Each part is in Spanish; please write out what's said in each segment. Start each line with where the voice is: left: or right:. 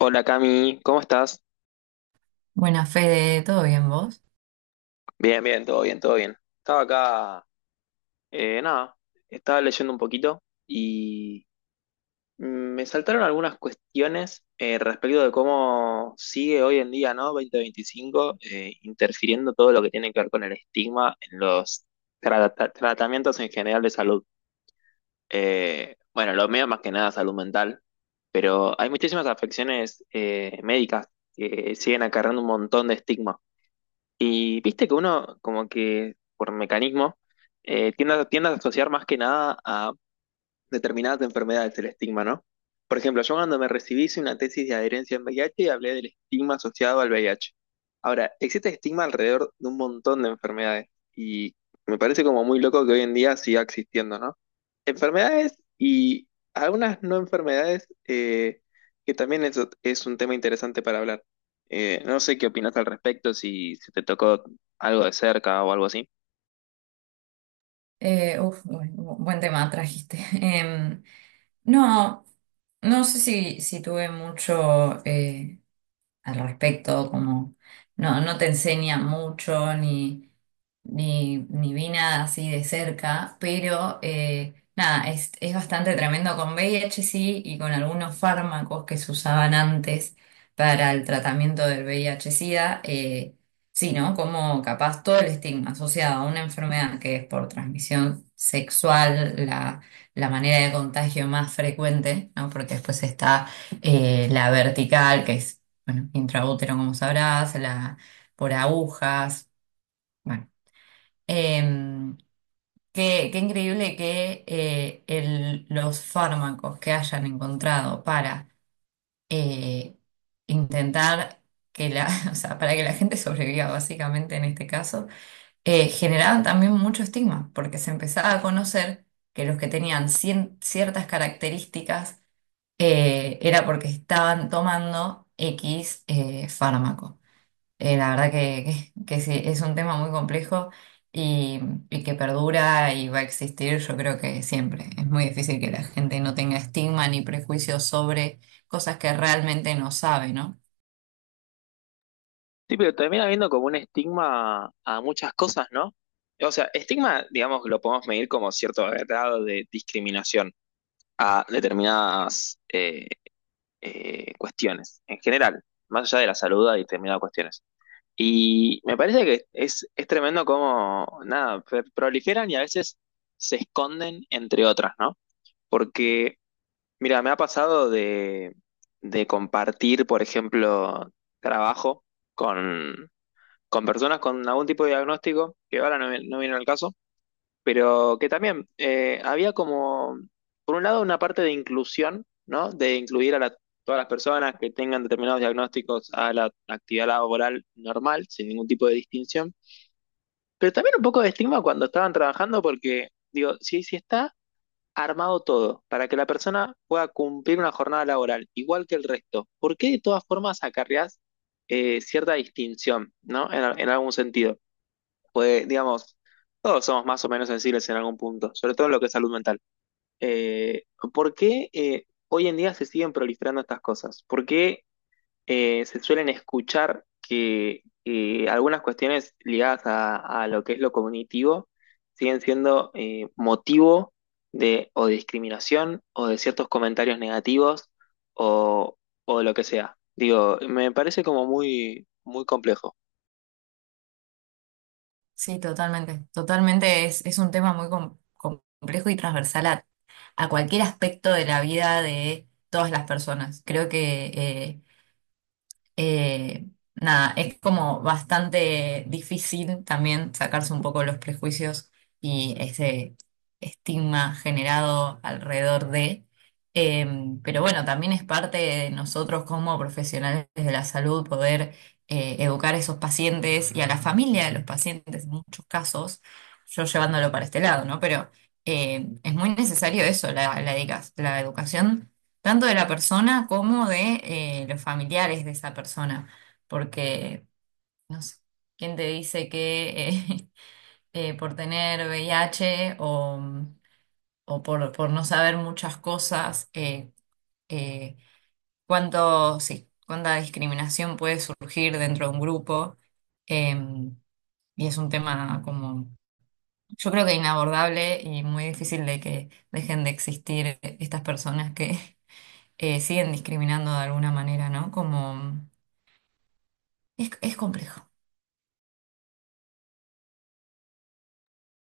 left: Hola Cami, ¿cómo estás?
right: Buena Fede, ¿todo bien vos?
left: Bien, bien, todo bien, todo bien. Estaba acá, nada, estaba leyendo un poquito y me saltaron algunas cuestiones respecto de cómo sigue hoy en día, ¿no? 2025, interfiriendo todo lo que tiene que ver con el estigma en los tratamientos en general de salud. Bueno, lo mío más que nada salud mental, pero hay muchísimas afecciones médicas que siguen acarreando un montón de estigma. Y viste que uno, como que por mecanismo, tiende, a tiende a asociar más que nada a determinadas enfermedades, el estigma, ¿no? Por ejemplo, yo cuando me recibí hice una tesis de adherencia en VIH y hablé del estigma asociado al VIH. Ahora, existe estigma alrededor de un montón de enfermedades y me parece como muy loco que hoy en día siga existiendo, ¿no? Enfermedades y algunas no enfermedades, que también eso es un tema interesante para hablar. No sé qué opinas al respecto, si te tocó algo de cerca o algo así.
right: Buen tema trajiste. No, no sé si tuve mucho al respecto. Como no, no te enseña mucho ni ni vi nada así de cerca, pero nada, es bastante tremendo con VIH, sí, y con algunos fármacos que se usaban antes para el tratamiento del VIH-Sida, sí, ¿no? Como capaz todo el estigma asociado a una enfermedad que es por transmisión sexual, la manera de contagio más frecuente, ¿no? Porque después está la vertical, que es, bueno, intraútero, como sabrás, por agujas. Bueno, em, qué increíble que los fármacos que hayan encontrado para eh, intentar que la, o sea, para que la gente sobreviva, básicamente en este caso. Generaban también mucho estigma, porque se empezaba a conocer que los que tenían ciertas características era porque estaban tomando X fármaco. La verdad que sí, es un tema muy complejo y, y que perdura y va a existir, yo creo que siempre. Es muy difícil que la gente no tenga estigma ni prejuicios sobre cosas que realmente no sabe, ¿no?
left: Sí, pero termina habiendo como un estigma a muchas cosas, ¿no? O sea, estigma, digamos, lo podemos medir como cierto grado de discriminación a determinadas cuestiones, en general, más allá de la salud y determinadas cuestiones. Y me parece que es tremendo cómo, nada, proliferan y a veces se esconden entre otras, ¿no? Porque, mira, me ha pasado de compartir, por ejemplo, trabajo con personas con algún tipo de diagnóstico, que ahora no, no viene al caso, pero que también había como, por un lado, una parte de inclusión, ¿no? De incluir a la- Todas las personas que tengan determinados diagnósticos a la actividad laboral normal, sin ningún tipo de distinción, pero también un poco de estigma cuando estaban trabajando, porque, digo, si está armado todo para que la persona pueda cumplir una jornada laboral igual que el resto, ¿por qué de todas formas acarreás cierta distinción? ¿No? En algún sentido pues, digamos, todos somos más o menos sensibles en algún punto, sobre todo en lo que es salud mental. Eh, ¿por qué hoy en día se siguen proliferando estas cosas? ¿Por qué se suelen escuchar que algunas cuestiones ligadas a lo que es lo cognitivo siguen siendo motivo de o de discriminación o de ciertos comentarios negativos o, o de lo que sea? Digo, me parece como muy, muy complejo.
right: Sí, totalmente. Totalmente es un tema muy complejo y transversal a cualquier aspecto de la vida de todas las personas. Creo que Eh, nada, es como bastante difícil también sacarse un poco los prejuicios y ese estigma generado alrededor de. Eh, pero bueno, también es parte de nosotros como profesionales de la salud poder educar a esos pacientes y a la familia de los pacientes, en muchos casos, yo llevándolo para este lado, ¿no? Pero es muy necesario eso, la educación tanto de la persona como de los familiares de esa persona, porque, no sé, ¿quién te dice que por tener VIH o por no saber muchas cosas, eh, sí, cuánta discriminación puede surgir dentro de un grupo? Em, y es un tema como, yo creo que inabordable y muy difícil de que dejen de existir estas personas que siguen discriminando de alguna manera, ¿no? Como es complejo.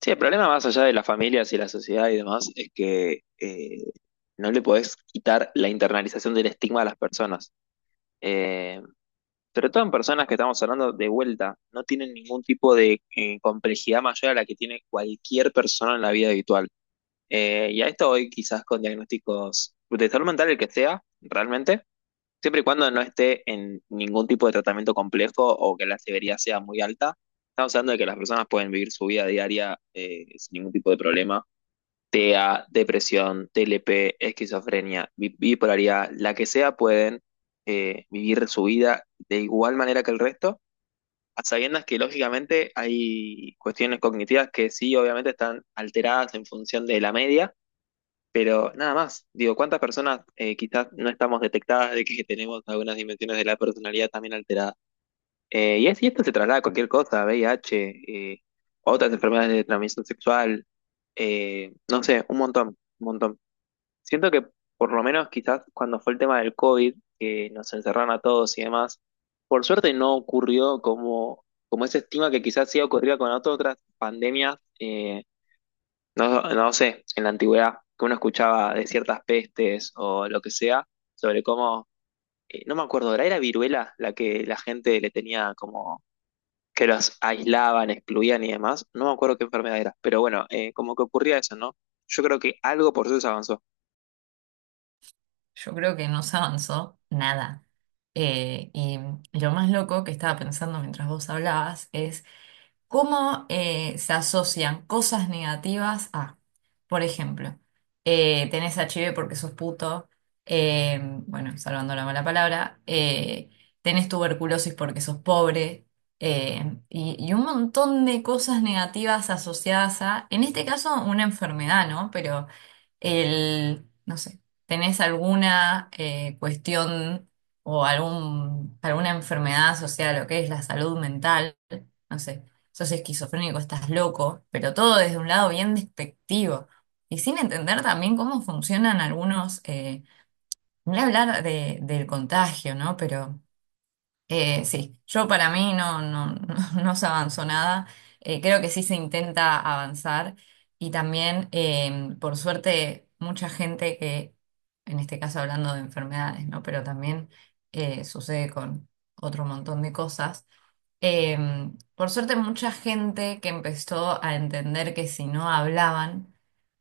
left: Sí, el problema más allá de las familias y la sociedad y demás es que no le podés quitar la internalización del estigma a las personas. Eh, Sobre todo en personas que estamos hablando de vuelta, no tienen ningún tipo de complejidad mayor a la que tiene cualquier persona en la vida habitual. Y a esto hoy quizás con diagnósticos de salud mental, el que sea, realmente, siempre y cuando no esté en ningún tipo de tratamiento complejo o que la severidad sea muy alta. Estamos hablando de que las personas pueden vivir su vida diaria sin ningún tipo de problema: TEA, depresión, TLP, esquizofrenia, bipolaridad, la que sea, pueden vivir su vida de igual manera que el resto, a sabiendas que lógicamente hay cuestiones cognitivas que sí, obviamente están alteradas en función de la media, pero nada más. Digo, ¿cuántas personas quizás no estamos detectadas de que tenemos algunas dimensiones de la personalidad también alteradas? Y esto se traslada a cualquier cosa: VIH, eh, otras enfermedades de transmisión sexual, no sé, un montón, un montón. Siento que por lo menos quizás cuando fue el tema del COVID, que nos encerraron a todos y demás, por suerte no ocurrió como, como ese estigma que quizás sí ocurría con otras pandemias, no sé, en la antigüedad, que uno escuchaba de ciertas pestes o lo que sea, sobre cómo, no me acuerdo, era viruela la que la gente le tenía como que los aislaban, excluían y demás? No me acuerdo qué enfermedad era, pero bueno, como que ocurría eso, ¿no? Yo creo que algo por eso se avanzó.
right: Yo creo que no se avanzó nada. Y lo más loco que estaba pensando mientras vos hablabas es, ¿cómo se asocian cosas negativas a, por ejemplo, tenés HIV porque sos puto? eh, bueno, salvando la mala palabra, tenés tuberculosis porque sos pobre, y un montón de cosas negativas asociadas a, en este caso, una enfermedad, ¿no? El, no sé, ¿tenés alguna cuestión alguna enfermedad asociada a lo que es la salud mental? No sé, sos esquizofrénico, estás loco, pero todo desde un lado bien despectivo y sin entender también cómo funcionan algunos, no voy a hablar del contagio, ¿no? Pero sí, yo para mí no, no, no, no se avanzó nada. Creo que sí se intenta avanzar y también, por suerte, mucha gente que, en este caso hablando de enfermedades, ¿no? Pero también sucede con otro montón de cosas. Por suerte, mucha gente que empezó a entender que si no hablaban,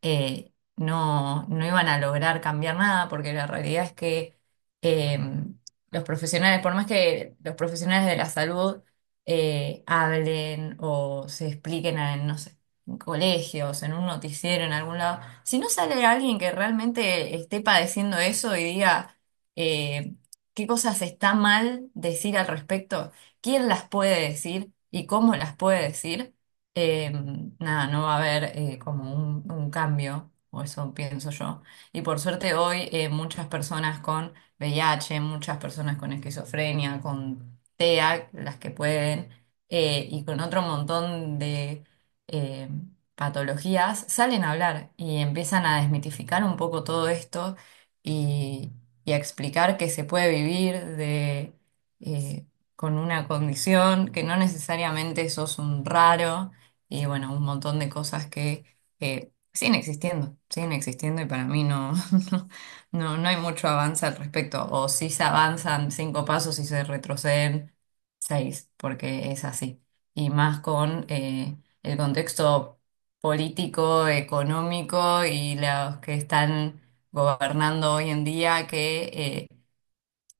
right: no, no iban a lograr cambiar nada, porque la realidad es que em, los profesionales, por más que los profesionales de la salud hablen o se expliquen en, no sé, en colegios, en un noticiero, en algún lado, si no sale alguien que realmente esté padeciendo eso y diga... eh, ¿qué cosas está mal decir al respecto? Quién las puede decir y cómo las puede decir, eh, nada, no va a haber como un cambio, o eso pienso yo. Y por suerte hoy muchas personas con VIH, muchas personas con esquizofrenia, con TEA, las que pueden, y con otro montón de... eh, patologías, salen a hablar y empiezan a desmitificar un poco todo esto y, y a explicar que se puede vivir de, eh, con una condición, que no necesariamente sos un raro. Y bueno, un montón de cosas que siguen existiendo, siguen existiendo, y para mí no, no, no, no hay mucho avance al respecto. O si se avanzan cinco pasos y se retroceden seis, porque es así. Y más con el contexto político, económico y los que están gobernando hoy en día que...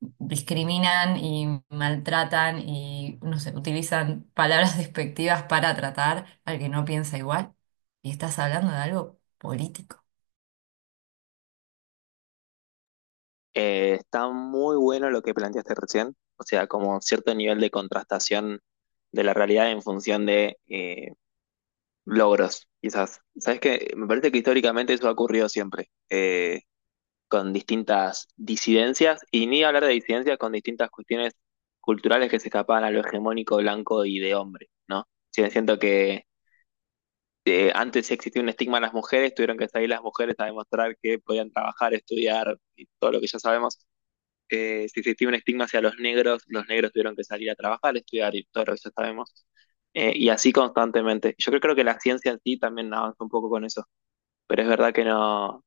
right: discriminan y maltratan y, no sé, utilizan palabras despectivas para tratar al que no piensa igual. Y estás hablando de algo político.
left: Está muy bueno lo que planteaste recién, o sea, como cierto nivel de contrastación de la realidad en función de logros, quizás. Sabes que me parece que históricamente eso ha ocurrido siempre, con distintas disidencias, y ni hablar de disidencias con distintas cuestiones culturales que se escapaban a lo hegemónico blanco y de hombre, ¿no? Sí, siento que antes existía un estigma a las mujeres, tuvieron que salir las mujeres a demostrar que podían trabajar, estudiar y todo lo que ya sabemos. Si existía un estigma hacia los negros tuvieron que salir a trabajar, estudiar y todo eso sabemos. Y así constantemente. Creo que la ciencia en sí también avanza un poco con eso, pero es verdad que no,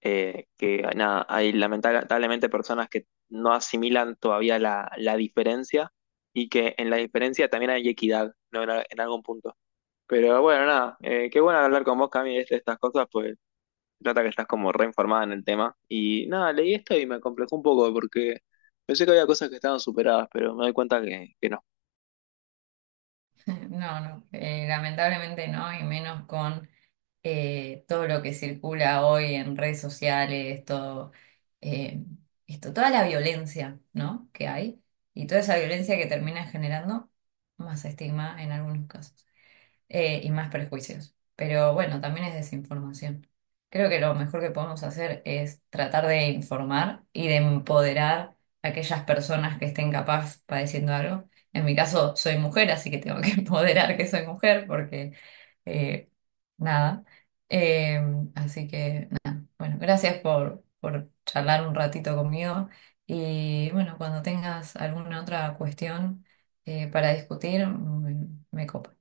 left: que nada, hay lamentablemente personas que no asimilan todavía la diferencia y que en la diferencia también hay equidad, ¿no? En, en algún punto. Pero bueno, nada, qué bueno hablar con vos, Cami, de estas cosas, pues se trata que estás como reinformada en el tema. Y nada, leí esto y me complejó un poco porque pensé que había cosas que estaban superadas, pero me doy cuenta que no.
right: No, no, lamentablemente no, y menos con todo lo que circula hoy en redes sociales, todo, eh, esto, toda la violencia, ¿no?, que hay, y toda esa violencia que termina generando más estigma en algunos casos. Y más prejuicios. Pero bueno, también es desinformación. Creo que lo mejor que podemos hacer es tratar de informar y de empoderar a aquellas personas que estén capaz padeciendo algo. En mi caso, soy mujer, así que tengo que empoderar que soy mujer porque eh, nada. Eh, Así que nada. Bueno, gracias por charlar un ratito conmigo. Y bueno, cuando tengas alguna otra cuestión para discutir, me copa.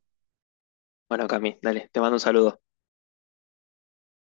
left: Bueno, Cami, dale, te mando un saludo.